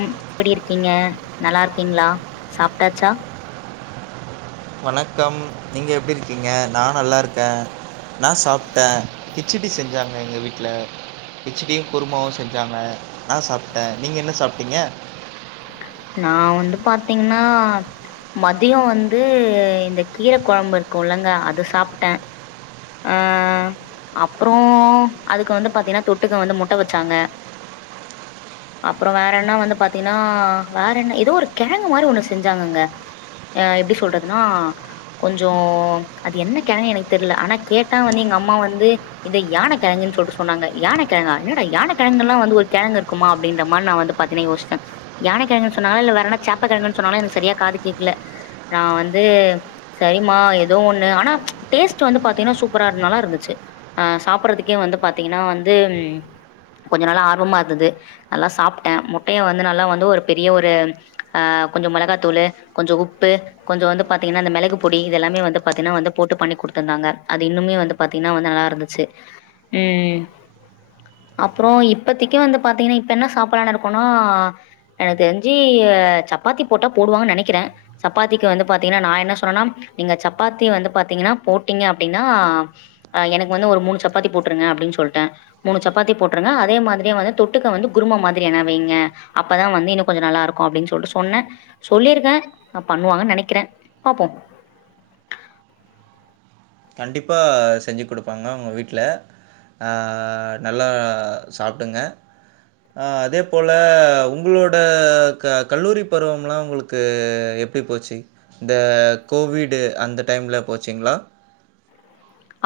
ம் எப்படி இருக்கீங்க நல்லா இருக்கீங்களா சாப்டாச்சா. வணக்கம் நீங்க எப்பட இருக்கீங்க நா நல்லா இருக்கேன் நா சாப்பிட்டேன் கிச்சடி செஞ்சாங்க எங்கள் வீட்டில கிச்சடியும் குருமாவும் செஞ்சாங்க. நா சாப்டே நீ என்ன சாப். டீங்க. நா வந்து பாத்தீங்கன்னா மதியம் வந்து இந்த கீரை குழம்பு இருக்கும் இல்லங்க அது சாப்டேன். அஹ அப்புறம் அதுக்கு வந்து பாத்தீங்கன்னா தொட்டுக்கு வந்து முட்டை வச்சாங்க அப்புறம் வேற என்ன வந்து பாத்தீங். கன்னா வேற என்ன ஏதோ ஒரு கிழங்கு மாதிரி ஒன்னு செஞ்சாங்கங்க எப்படி சொல்றதுனா கொஞ்சம் அது என்ன கிழங்கு எனக்கு தெரியல ஆனா கேட்டா வந்து எங்க அம்மா வந்து இத யானை கழங்கன்னு சொல்லிட்டு சொன்னாங்க யானைக்கிழங்கா என்னட யானை கழங்குனு எல்லாம் வந்து ஒரு கிழங்கிருக்குமா அப்படின்ற மாதிரி நான் வந்து பாத்தீங்கன்னா யோசிச்ச. யானை கிழங்கன்னு சொன்ன இல்ல வேறனா செப்ப கிழங்கன்னு சொன்னாலும் எனக்கு சரியா காது கேடக்கல நான் வந்து சரிமா ஏதோ ஒண்ணு ஆனா டேஸ்ட் வந்து பாத்தீங்கன்னா சூப்பரா இருனாலா இருந்துச்சு ஆஹ சாப்பிடறதுக்கே வந்து பாத்தீங்கன்னா வந்து கொஞ்ச நால்ல ஆர்வமா இருந்தது நல்லா சாப்பிட்டேன் முட்டையும் வந்து. நல்ல வந்து ஒரு பெரிய ஒரு ஆஹ கொஞ்சம் மிளகாத்தூள் கொஞ்சம் உப்பு கொஞ்சம் வந்து பாத்தீங்கன்னா அந்த மிளகு பொடி இதெல்லாமே வந்து பாத்தீங்கன்னா வ போட்டு பண்ணி கொடுத்துருந்தாங்க அது இன்னுமே வந்து பாத்தீங்கன்னா வ நல்லா இருந்துச்சு உம் அப்புறம் இப்பத்தக்கு வந்து பாத்தீங்கன்னா இப்ப என்ன சாப்பிட இருக்கோனா. எனக்கு தெரிஞ்சு சப்பாத்தி போட்டா போடுவாங்கன்னு நினைக்கிறேன் சப்பாத்திக்கு வந்து பாத்தீங்கன்னா நான் என்ன சொன்னேன்னா நீங்க சப்பாத்தி வந்து பாத்தீங்கன்னா போட்டீங்க அப்படின்னா அஹ எனக்கு வந்து ஒரு மூணு சப்பாத்தி போட்டருங்க அப்படின்னு சொல்லிட்டேன் மூணு சப்பாத்தி போட்டருங்க அதே மாதிரியே வந்து தொட்டுக்க வந்து குரும மாதிரி என்ன வைங்க. அப்பதான் வந்து இன்னும் கொஞ்சம் நல்லா இருக்கும் அப்படின்னு சொல்லிட்டு சொன்னேன் சொல்லியிருக்கேன் ந பண்ணுவாங்கன்னு நினைக்கிறேன் பாப்போம் கண்டிப்பா செஞ்சு கொடுப்பாங்க உங்க வீட்டில் ஆஹ் நல்லா சாப்டுங்க அதே போல உங்களோட க கல்லூரி பருவம்லாம் உங்களுக்கு எப்படி போச்சு இந்த கோவிடு அந்த டைம்ல போச்சிங்களா.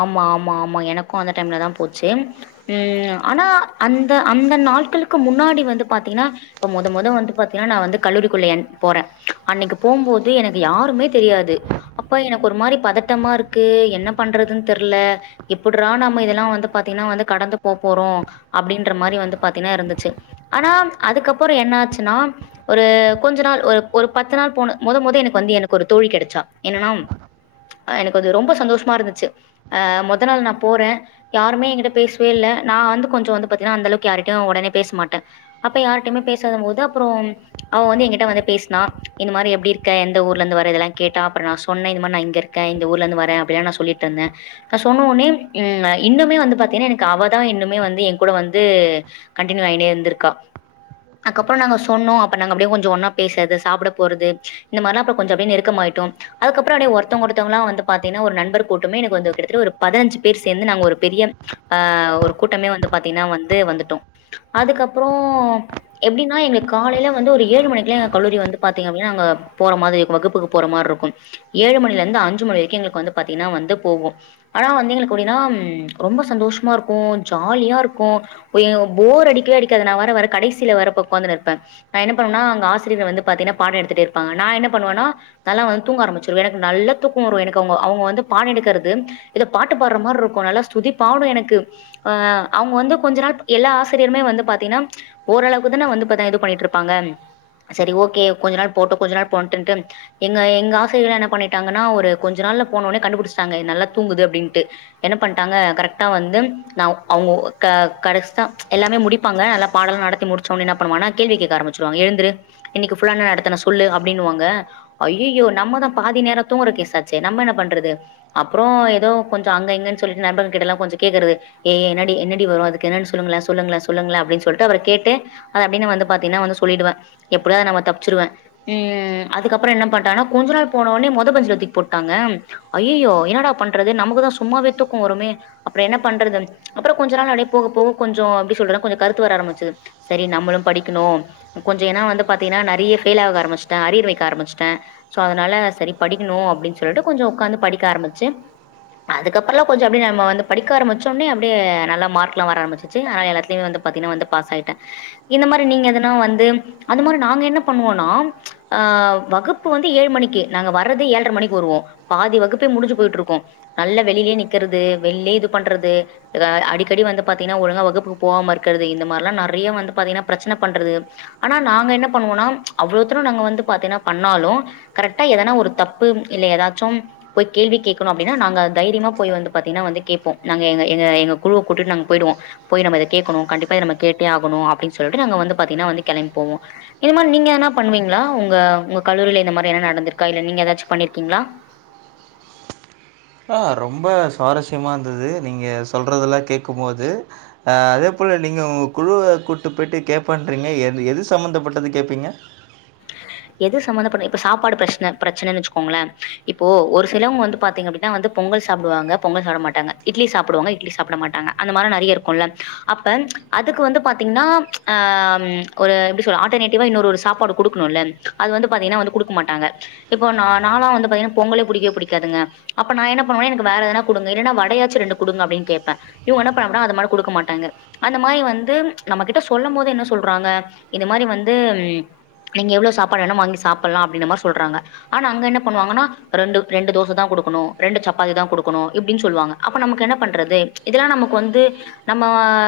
ஆமா ஆமா ஆமா எனக்கும் அந்த டைம்ல தான் போச்சு உஹம் ஆனா அந்த அந்த நாட்களுக்கு முன்னாடி வந்து பாத்தீங்கன்னா இப்ப முத முத வந்து பாத்தீங்கன்னா நான் வந்து கல்லூரிக்குள்ள ஏ போறேன் அன்னைக்கு போகும்போது எனக்கு யாருமே தெரியாது அப்ப எனக்கு ஒரு மாதிரி பதட்டமா இருக்கு என்ன. பண்றதுன்னு தெரியல எப்படறா நம் இதெல்லாம் வந்து பாத்தீங்கன்னா வந்து கடந்து போ போறோம் அப்படின்ற மாதிரி வந்து பாத்தீங்கன்னா இருந்துச்சு ஆனா அதுக்கப்புறம் என்ன ஆச்சுன்னா. ஒரு கொஞ்ச நாள் ஒரு ஒரு பத்து நாள் போன முத முத எனக்கு வந்து எனக்கு ஒரு தோழி கிடைச்சா என்னன்னா எனக்கு வந்து ரொம்ப சந்தோஷமா இருந்துச். ச்சு முத நாள் நான் போறேன் யருமே எங்கிட்ட பேசவே இல்ல நான் வந்து கொஞ்சம் வந்து பாத்தீங்கன்னா அந்த அளவுக்கு யாரிட்டையும் அவக்கு உடனே பேச மாட்ட. அப்ப யாரிட்டுமே பேசாதும் போது அப்புறம் அவன் வந்து எங்கிட்ட வந்து பேசினான் இந்த மாதிரி எப்படி இருக்க எந்த ஊர்லருந்து வரற இதெல்லாம் கேட்டா அப்றோ நான் சொன்ன இந்த மாதிரி நான் இங்க இருக்க இந்த ஊர்ல இருந்து வர அப்படியிலாம் நான் சொல்லிட். டுருந்த. நான் சொன்ன ஒடனயே ம் இன்னும்மே வந்து பாத்திங்கனா எனக்கு அவதா இன்னும்மே வந்து எங்கூட வந்து கன்டிநியூ ஆயின்னே இருந்துருக்கா. அதுக்கப்புறம் நாங்க சொன்னோம் நாங்க அப்படியே கொஞ்சம் பேசுறது, சாப்ட போறது ம்ச இந்த மாரிலாம் அப்படியே கொஞ்சம் நெருக்கோ ஆயிட்டோம். அதுக்கப்புறம் அப்படியே ஒருதவங்க ஒருதவங்களா வந்து பாத்தீன்னா ஒரு நண்பர் கூட். டமே எனக்கு வந்து கிட்டத்தட்ட ஒரு பதினஞ்சு பேரு சேர்ந்து நாங்க ஒரு பெரிய ஹ ஒரு கூட்டம்மே வந்து பாத்தீன்னா வந்து வந்துட்டோம். அதுக்கப்புறோ எப்படின்னா எங்களுக்கு காலையில வந்து ஒரு ஏழு மணிக்குல்லா எங்க கல்லூரி வந்து பாத்தீங் அப்புடியினா அங்க போன மாதிரி வகுப்புக்கு போற மாரி இருக்கும். ஏழு மணியில இருந்து அஞ்சு மணி வரைக்கும் எங்களுக்கு வந்து பாத்தீங்கனா வந்து. போகும். ஆனா வந்து எங்களுக்கு எப்படின்னா ம்ச் ரொம்ப சந்தோஷமா இருக்கும் ஜாலியா இருக்கும் எங் போர் அடிக்கவே அடிக்காது நா வேற வர கடைசியில வேற போயி உக்காந்துன்னு இருப்ப. நான் என்ன பண்ணுவன்னா அங்க ஆசியசிரியரு வந்து பாத்தீன்னா பாடோ எடுத்துட்டே இருப்பாங்க நான் என்ன பண்ணுவன்னா கால வந்து தூங்க ஆரம்பிச்சுருவ எனக்கு நல்லா தூக்கம் வரும் எனக்கு அவங்க அவங்க வந்து பாட எடுக். ருக்குறது. எதே பாட்டு பாடுற மாதிரி இருக்கு நல்லா ஸ்ருதி பாடும் எனக்கு. அஹ அவங்க வந்து கொஞ்ச நாள்ப் எல்லா ஆசிரியருமே வந்து பாத்தீன்னா ம்ச் ஓரளவுக்குதா நான் வந்து பாத்து இது பன்னீட்டுருப்பாங்க. சேரி ஓகே கொஞ்ச நாள் போட்டு கொஞ்ச நாள் போட்டுன்டு எங்க எங்க ஆசிரியருக்காள என்ன பண்ணீட்டாங்கனா ஒரு கொஞ்ச நாள்ல போன உடனே கண்டுப்புடுச். டாங்க நல்லா தூங்குது அப்படின்ட்டு என்ன பண்டாங்க கரெக்டா வந்து ந அவங்க க கடச்சுட்டா ம்ச் எல்லாமே முடிப்பாங்க நல்லா பாட எல்லாம் நடத்தி முடிச்சோம்னு என்ன பண்ணுவாங்கனா கேள்வி கேட்க ஆரம்பிச்சிருவாங்க எழுந்துரு இன்னைக்கு ஃபுல்லா என்ன நடத்துன சொல்லு அப்படின்னுவாங்க ஜயையோ நம்மதான் பாதி நேரம் தூங்கறக்கேசாச்சே நம்ம என்ன பண்றது. அப்புறம் ஏதோ கொஞ்சம் அங்க எங்கன்னு சொல்லிட்டு நண்பங்க கிட்ட எல்லாம் கொஞ்சம் கேக்குறது. ஏய் என்னடி என்னடி வரும் அதுக்கு என்னன்னு சொல்லுங்களே சொல்லுங்களே சொல்லுங்களே அப்படின்னு சொல்லிட்டு அவர கேட்டு அத அப்படின்னு வந்து பாத்தீங்கன்னா வந்து சொல்லிடுவே. எப்படியாவது நம்ம தப்புச்சிருவே. உம் அதுக்கப்புறம் என்ன பண்ணிட்டானா கொஞ்ச நாள் போனனொடனே மொத பென்ச்சுல தூக்கி போட்டாங்க அயையோ. என்னடா பண்றது நமக்குதான் சும்மாவே தூக்கும் வருமே அப்புறம் என்ன பண்றது. ம்ச் அப்புறம் கொஞ்ச நாள் அப்படியே போக போக கொஞ்சம் எப்படி சொல்றதுனா கொஞ்சம் கருத்து வர ஆரம்பிச்சது. சரி நம்மளும் படிக்கணும் கொஞ்சம் ஏன்னா வந்து பாத்தீங்கன்னா நிறைய பெயில் ஆக ஆரம்பிச்சிட்டேன் அரியர் வக்க ஆரிம்பிச்சுட்டேன் சோ அதனால சரி படிக்கணும் அப்படின்னு சொல்லிட்டு கொஞ்சம் உட்காந்து படிக்க ஆரம்பிச்ச. ச்சு. அதுக்கப்புறோலா கொஞ்சம் அப்படியே நம்ப படிக்க ஆச்சோனயே அப்படியே நல்ல மார்க்லா வர ஆரம்பிச்சுருச்சு ஆனா எல்லாதுலயும் வந்து பாத்தீன்னா பாஸ் ஆயிட்ட. இந்த மாரி நீங்க எதனா வந்து அந்த மாரி நாங்க என்ன பண்ணுவோனா ம்ச் ஆஹ வகுப்பு வந்து ஏழு மணிக்கு நாங்க வரதே ஏழ்ற மணிக்கு வருவோ பாதி வகுப்பே முடிஞ்சுப். போயிட்டு இருக்கோம். நல்ல வெளிலயே நிக்கிறது வெளிலே இது பண்றது. எதாவ அடிக்கடி வந்து பாத்தீங்கன்னா ஒழுங்கா வகுப்புக்கு போகாம இருக்கிறது இந்த மாதிரல்லாம் நிறைய வந்து பாத்தீங்கன்னா பிரச்சனை பண்றது. ஆனா நாங்க என்ன பண்ணுவோம்னா ம்ச் அவ்ளவுத்தரம் நாங்க வந்து பாத்தீங்கன்னா பண்ணாலும் கரெக்டா எதனா ஒரு தப்பு இல்ல ஏதாச்சும் போய். கேள்வி கேட்கணும் அப்படின்னா நாங்க தைரியமா போய் வந்து பாத்தீங்கன்னா வந்து கேப்போம் நாங்க எங்க எங்க குழுவ கூட்டிட்டு நாங்க போயிடுவோம். போய் அத நம்ம கேக்கணும் கண்டிப்பா இத நம்ம கேட்டே ஆகணும் அப்படின்னு சொல்லிட்டு நாங்க வந்து பாத்தீங்கன்னா வந்து கிளம்பி போவோம். இந்த மாதிரி நீங்க என்ன பண்ணுவீங்களா உங்க கல்லூரியில இந்த மாதிரி என்ன நடந்திருக்கா இல்ல நீங்க ஏதாச்சும் பண்ணிருக்கீங்களா. ஆஹ ரொம்ப சுவாரஸ்யமா இருந்தது நீங்க சொல்றதெல்லாம் கேட்கும் போோத ஆஹ அதே போல நீங்க உங்க குழுவ கூட்டு போயிட்டு கேட்பண்றீங்க எ எது சம்பந்தப்பட்டது கேட்பீங்க. எது சம்பமந்தப்பட்ட இப்ப சாப்பாடு பிரச்சனை பிரச்சனைன்னு வச்சுக்கோங்களேன் இப்போ ஒரு சிலவங்க வந்து பாத்தீங்க அப்படின்னா வந்து பொங்கல் சாப்பிடுவாங்க பொங்கல் சாப்பிட மாட்டாங்க இட்லி சாப்பிடுவாங்க இட்லி சாப்பிட மாட்டாங்க அந்த மாதிரி நிறைய இருக்கும் இல்ல அப்ப அதுக்கு வந்து பாத்தீங்கன்னா ம்ச் ஆஹ ஒரு எப்படி சொல்ல ஆல்ர்னேட்டிவா இன்னொரு ஒரு சாப்பாடு கொடுக்கணும் இல்ல. அது வந்த பாத்தீங்கனா கொடுக்க மாட்டாங்க இப்ப நானாம் வந்து பாத்தீங்கனா பொங்கலே பிடிக்கவே பிடிக்காதுங்க ம்ச் அப்ப நான் என்ன பண்ணுவா எனக்கு வேற எதனா குடுங்க இல்ன்னா வடையாச்சு ரெண்டு கொடுங்க அப்படின்னு கேடப்பே. இவங்க என்ன பண்ணுவாங்கனா அந்த மாதிரி கொடுக்க மாட்டாங்க அந்த மாதிரி வந்து ம்ச் நம்ம கிட்ட சொல்லும் போது என்ன சொல்றாங்க இது மாரி வந்து நீங்க எவ்ளோ சாப். பாடுனாலு வாங்கி சாப்பிடலாம் அப்படின மாரி சொல்றாங்க. ஆனா அங்க என்ன பண்ணுவாங்கன்னா ரண்டு ரெண்டு தோச தான் கொடுக்கணும் ரெண்டு சப்பாத்தி தான் கொடுக்கணும் இப்படின்னு சொல்லுவாங்க அப்ப நமக்கு என்ன பண்றது ம்ச் இதெல்லாம் நமக்கு வந்து நம்ம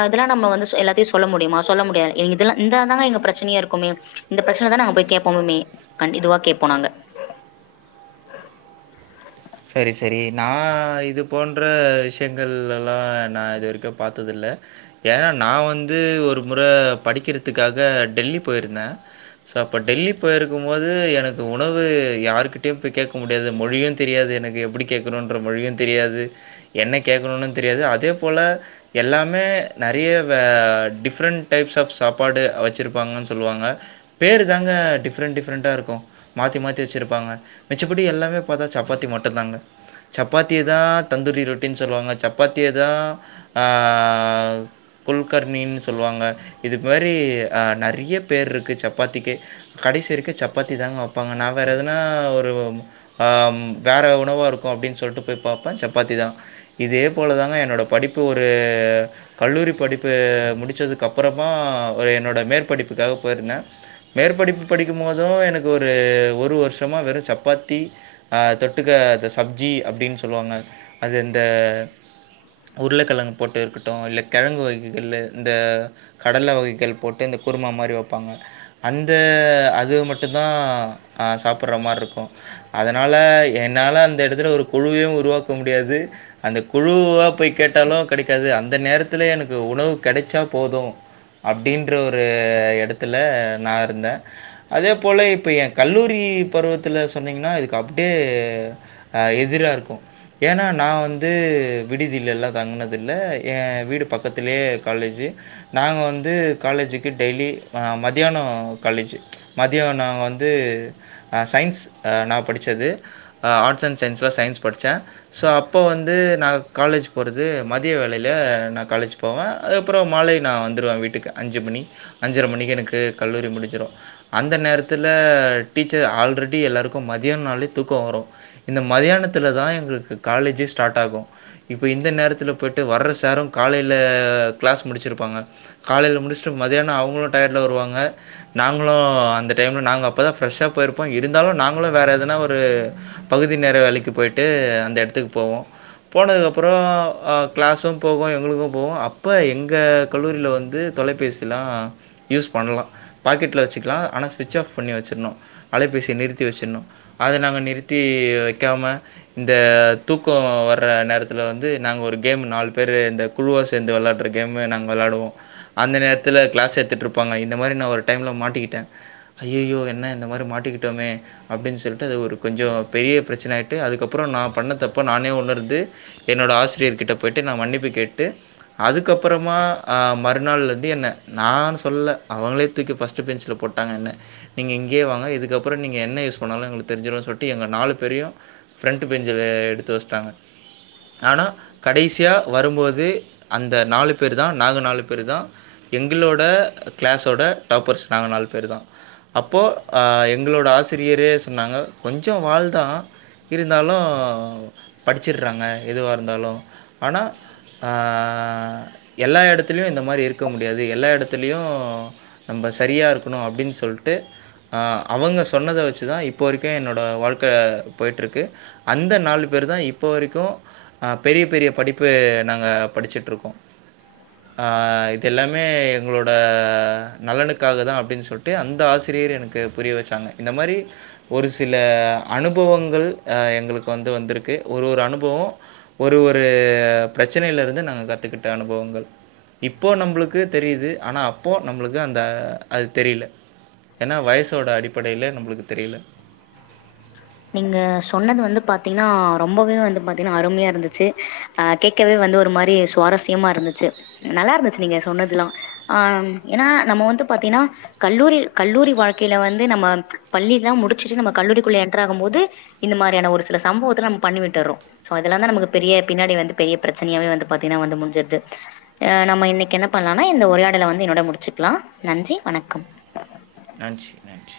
இதெல்லாம் நம்ம எல்லாத்தையும் சொல்ல முடியுமா சொல்ல முடியாது இதெல்லாம்தா எங்க பிரச்சனையா இருக்குமே இந்த பிரச்சனை தான் நாங்க போய் கேப். கேப்பவுமே கண்ட இதுவா கேட்போ நாங்க. சரி சரி நான் இது போன்ற விஷயங்கள் எல்லாம் நான் இது வரைக்கும் பார்த்ததில்லை. ஏன்னா நான் வந்து ஒரு முறை படிக்கிறதுக்காக டெல்லி போயிருந்தேன் ஸோ அப்போ டெல்லி போயிருக்கும் போது எனக்கு உணவு யாருகிட்டயும் போய் கேட்க முடியாது மொழியும் தெரி. தெரியாது எனக்கு எப்படி கேக்கணும்ற மொழியும் தெரியாது என்ன கேக்கணும்னு தொரியாது அதே போல எல்லாமே நரய வே டிஃரண்டு டைப்ஸ் ஆஃப் சாப்பாடு வச்சுருப்பாங்கனு சொல்லுவாங்க பேரு தாங்க டிஃப்ரெண்ட் டிஃப்ரெண்ட்டா இருக்கும் மாத்தி மாத்தி வச்சுருப்பாங்க மிச்சப்படி எல்லாமே பாத். சப்பாத்தி மட்டும் தாங்க சப்பாத்தியேதான் தந்தூரி ரொட்டினு சொல்லுவாங்க சப்பாத்தியேதான் ஆ குல்கர் நீன்னு சொல்லுவாங்க இது மாரி நிறைய பேர் இருக்கு சப். சப்பாத்திக்கு கடைசி இருக்கு சப்பாத்தி தாங்க வைப்பாங்க நான் வேறு எதுனா ஒரு வேற உணவா இருக்கும் அப்படின்னு சொல்லிட்டு போய் பார்ப்பேன் சப்பாத்தி தான் இதே போல தாங்க என்னோட படிப்பு ஒரு கல்லூரி படிப்பு முடிச்சதுக்கு அப்புறமா ஒரு என்னோட மேற்படிப்புக்காக போயிருந்தேன். மேற்படிப்பு படிக்கும் போதும் எனக்கு ஒரு ஒரு வருஷமா வெறும் சப்பாத்தி. அஹ தொட்டுக்க அ இந்த சப்ஜி அப்படின்னு சொல்லுவாங்க அது இந்த உருளைக்கிழங்கு போட்டு இருக்கட்டும் இல்ல கிழங்கு வகைகள் இந்த. கடல வகைகள் போட்டு இந்த குருமா மாதிரி வைப்பாங்க அந்த அது மட்டுந்தான். ஆ சாப்பிடற மாதிரி இருக்கோ அத. அதனால என்னால அந்த இடத்துல ஒரு குழுவையும் உருவாக்க முடியாது. அந்த குழுவா போய் கேட்டாலும் கிடைக்காது அந்த நேரத்தில எனக்கு உணவு கிடைச்சா போதும் அப்படின்ற ஒரு இடத்துல நான் இருந்தேன அதே போல இப்போ என் கல்லூரி பருவத்தில சொன்னீங்கன்னா. கப்படியே. எதிரா இருக்கோ ஏன்னால் நான் வந்து விடுதில்ல்லாம் தங்கினதில்லை என் வீடு பக்கத்துலயே காலேஜி நாங்கள் வந்து காலேஜுக்கு டெய்லி மதியியானோ காலேஜ் மதியானம் நாங்க வந்து சயின்ஸ் ச்சது ஆட்ஸ் அண்ட் சைன்ஸ்ல சைன்ஸ் படிச்ச சோ அப்போ வந்து நா காலேஜ் போறது மதிய வேலையில் நா காலேஜ் போவ அப்ற மாலை நா வந்துடுவ வீட்டுக்கு அஞ்சு மணி அஞ்சரை மணிக்கு எனக்கு கல்லூரி முடிஞ்ரோ அந்த நேரத்துல டீச்சர் ஆல்ரெடி எல்லாருக்கும் மத் யோனாலே தூக்கோ வரோ இந்த மதியானதுலதா எங்ளுக்கு காலேஜே ஸ்டார்ட்டாகும் இப்ப இந்த நேரத்ல போய்ட்டு வர்ற சேரும் காலைல க்ளாஸ் முடிச்சிருப்பாங்க காலைல முடிச்ட்டு மதியான அவங்ளும் டயட்ல வருவாங்க நாங்ளு அந்த டைம்ல நாங்க அப்பதா ப்ரஸ்ஷா போயிருப்போ இருந்தாலும் நாங்ளும் வேற எதா எதனா ஒரு பகுதி நேர வேலைக்கு போயிட்டு அந்த இடத்துக்கு போவோ அத நாங்க நிறுத்தி வக்காம இந்த தூக்கம் வர்ற நேரத்ல வந்து நாங்க ஒரு கேம் நாலு பேர் இந்த குழுவாக சேர்ந்து விளாட்ற கேமு நாங்க விளாடுவோ அந்த நேரத்ல க்ளாஸ் எடுத்துட்ருப்பாங்க இந்த மாரி நா ஒரு டைம்ல மாட்டிகிட்ட அடுத்தது ஒரு கொஞ்ச பெரிய பிரச்சனாயிட்டு அதுக்கப்ற நா பண்ண தப்ப நானே உணர்ந்து என்னோட ஆசிரியர் கிட்ட போய்ட்டு நா மன்னிப்பு கேட்டு அதுக்கப்றமா மறுநாள்லருந்து என்ன நானு சொல்ல அவங்ளே தூக்கி பர்ஸ்ட்டு பெஞ்சல போட்டாங்க என்ன நீங்க இங்கியே வாங்க இதுக்கப்றம் நீங்க என்ன யூஸ் பண்ணாலும் எங்க தெரிஞ்சுரு சொல்ட்டு எங்க நாலு பேரையும் ப்ரெண்ட்டு பெஞ்சுல எடுத்து வஸ்ட்டாங்க ஆனா கடைசியா வரும்போது அந்த நாங்க கொஞ்ச ச்சம் வாழ்த்தனம் இருந்தாலும் படிச்சர்றாங்க எதுவா இருந்தாலு ஆனா ஆ எல்லா இடத்துலுயு இந்த மாரி இருக்க முடியாது எல்லா இடத்து த்திலியு நம்ம சரியா இருக்கணு அப்டின் சொல்ட்டு ஆ அவங்க சொன்னத வச்சுதா இப் என்னோட வாழ்க்க போய்ட்ருக்கு அந்த நாலு பேர்தா இப்ப வரைக்கு அ பெரிய பெரிய படிப்பு நாங்க படிஸ்சிட்ருக்கோ ஆஹ் இது எல்லாமே எங்ளோட நல்லனுக்காகதா அப்டின் சொல்லி அந்த ஆசிரியர் எனக்கு புரிய வச்சாங்க இந்த மாரி ஒரு சில அனுபவங்கள் அ எங்ளுக்கு வந்து வந்திருக்கு ஒரு ஒரு அனுபவோ ஒரு ஒரு பிரச்சனைலருந்து நாங்க கத்துகிட்ட அனுபவங்கள் இப்போ நம்ளுக்கு தெரியுது ஆனா அப்போ நம்ளுக்கு அந்த அது தெரில ஏனா வயசோட அடிப்படைல நம்ளுக்கு தெரில நீங்க சொன்னது வந்து பாத்தீங்னா ரொம்பவே வந்து பாத்தீங்னா அருமையா இருந்துச்சு அஹ் கேட்கவே வந்து ஒரு மாரி சுவாரஸ்யமா இருந்துச்சு நல்லாருந்துச்சு நீங்க சொன்னதுலா ஆஹ் ஏனா நம்ம வந்து பாத்தீங்னா கல்லூரி கல்லூரி வாழ்க்கைல வந்து நம்ம பள்ளிலா முடிச்சுட்டு நம்ம கல்லூரிக்குள்ள என் ட்ராக போது இந்த மாரியான ஒரு சில சம்பவத்துல நம்ம பண்ணி விட்டர்றோ சோ அதெலாதா நமக்கு பெரிய பின்னாடி வந்து பெரிய பிரச்சனையாவே வந்து பாத்தீனா வந்து முடிஞ்சுறுது ஆஹ் நம்ம இன்னைக்கு என்ன பண்ணலானா இந்த உரையாடல வந்து என்னோட முடிச்சுக்லா நன்றி வணக்கம் நன்றி நன்றி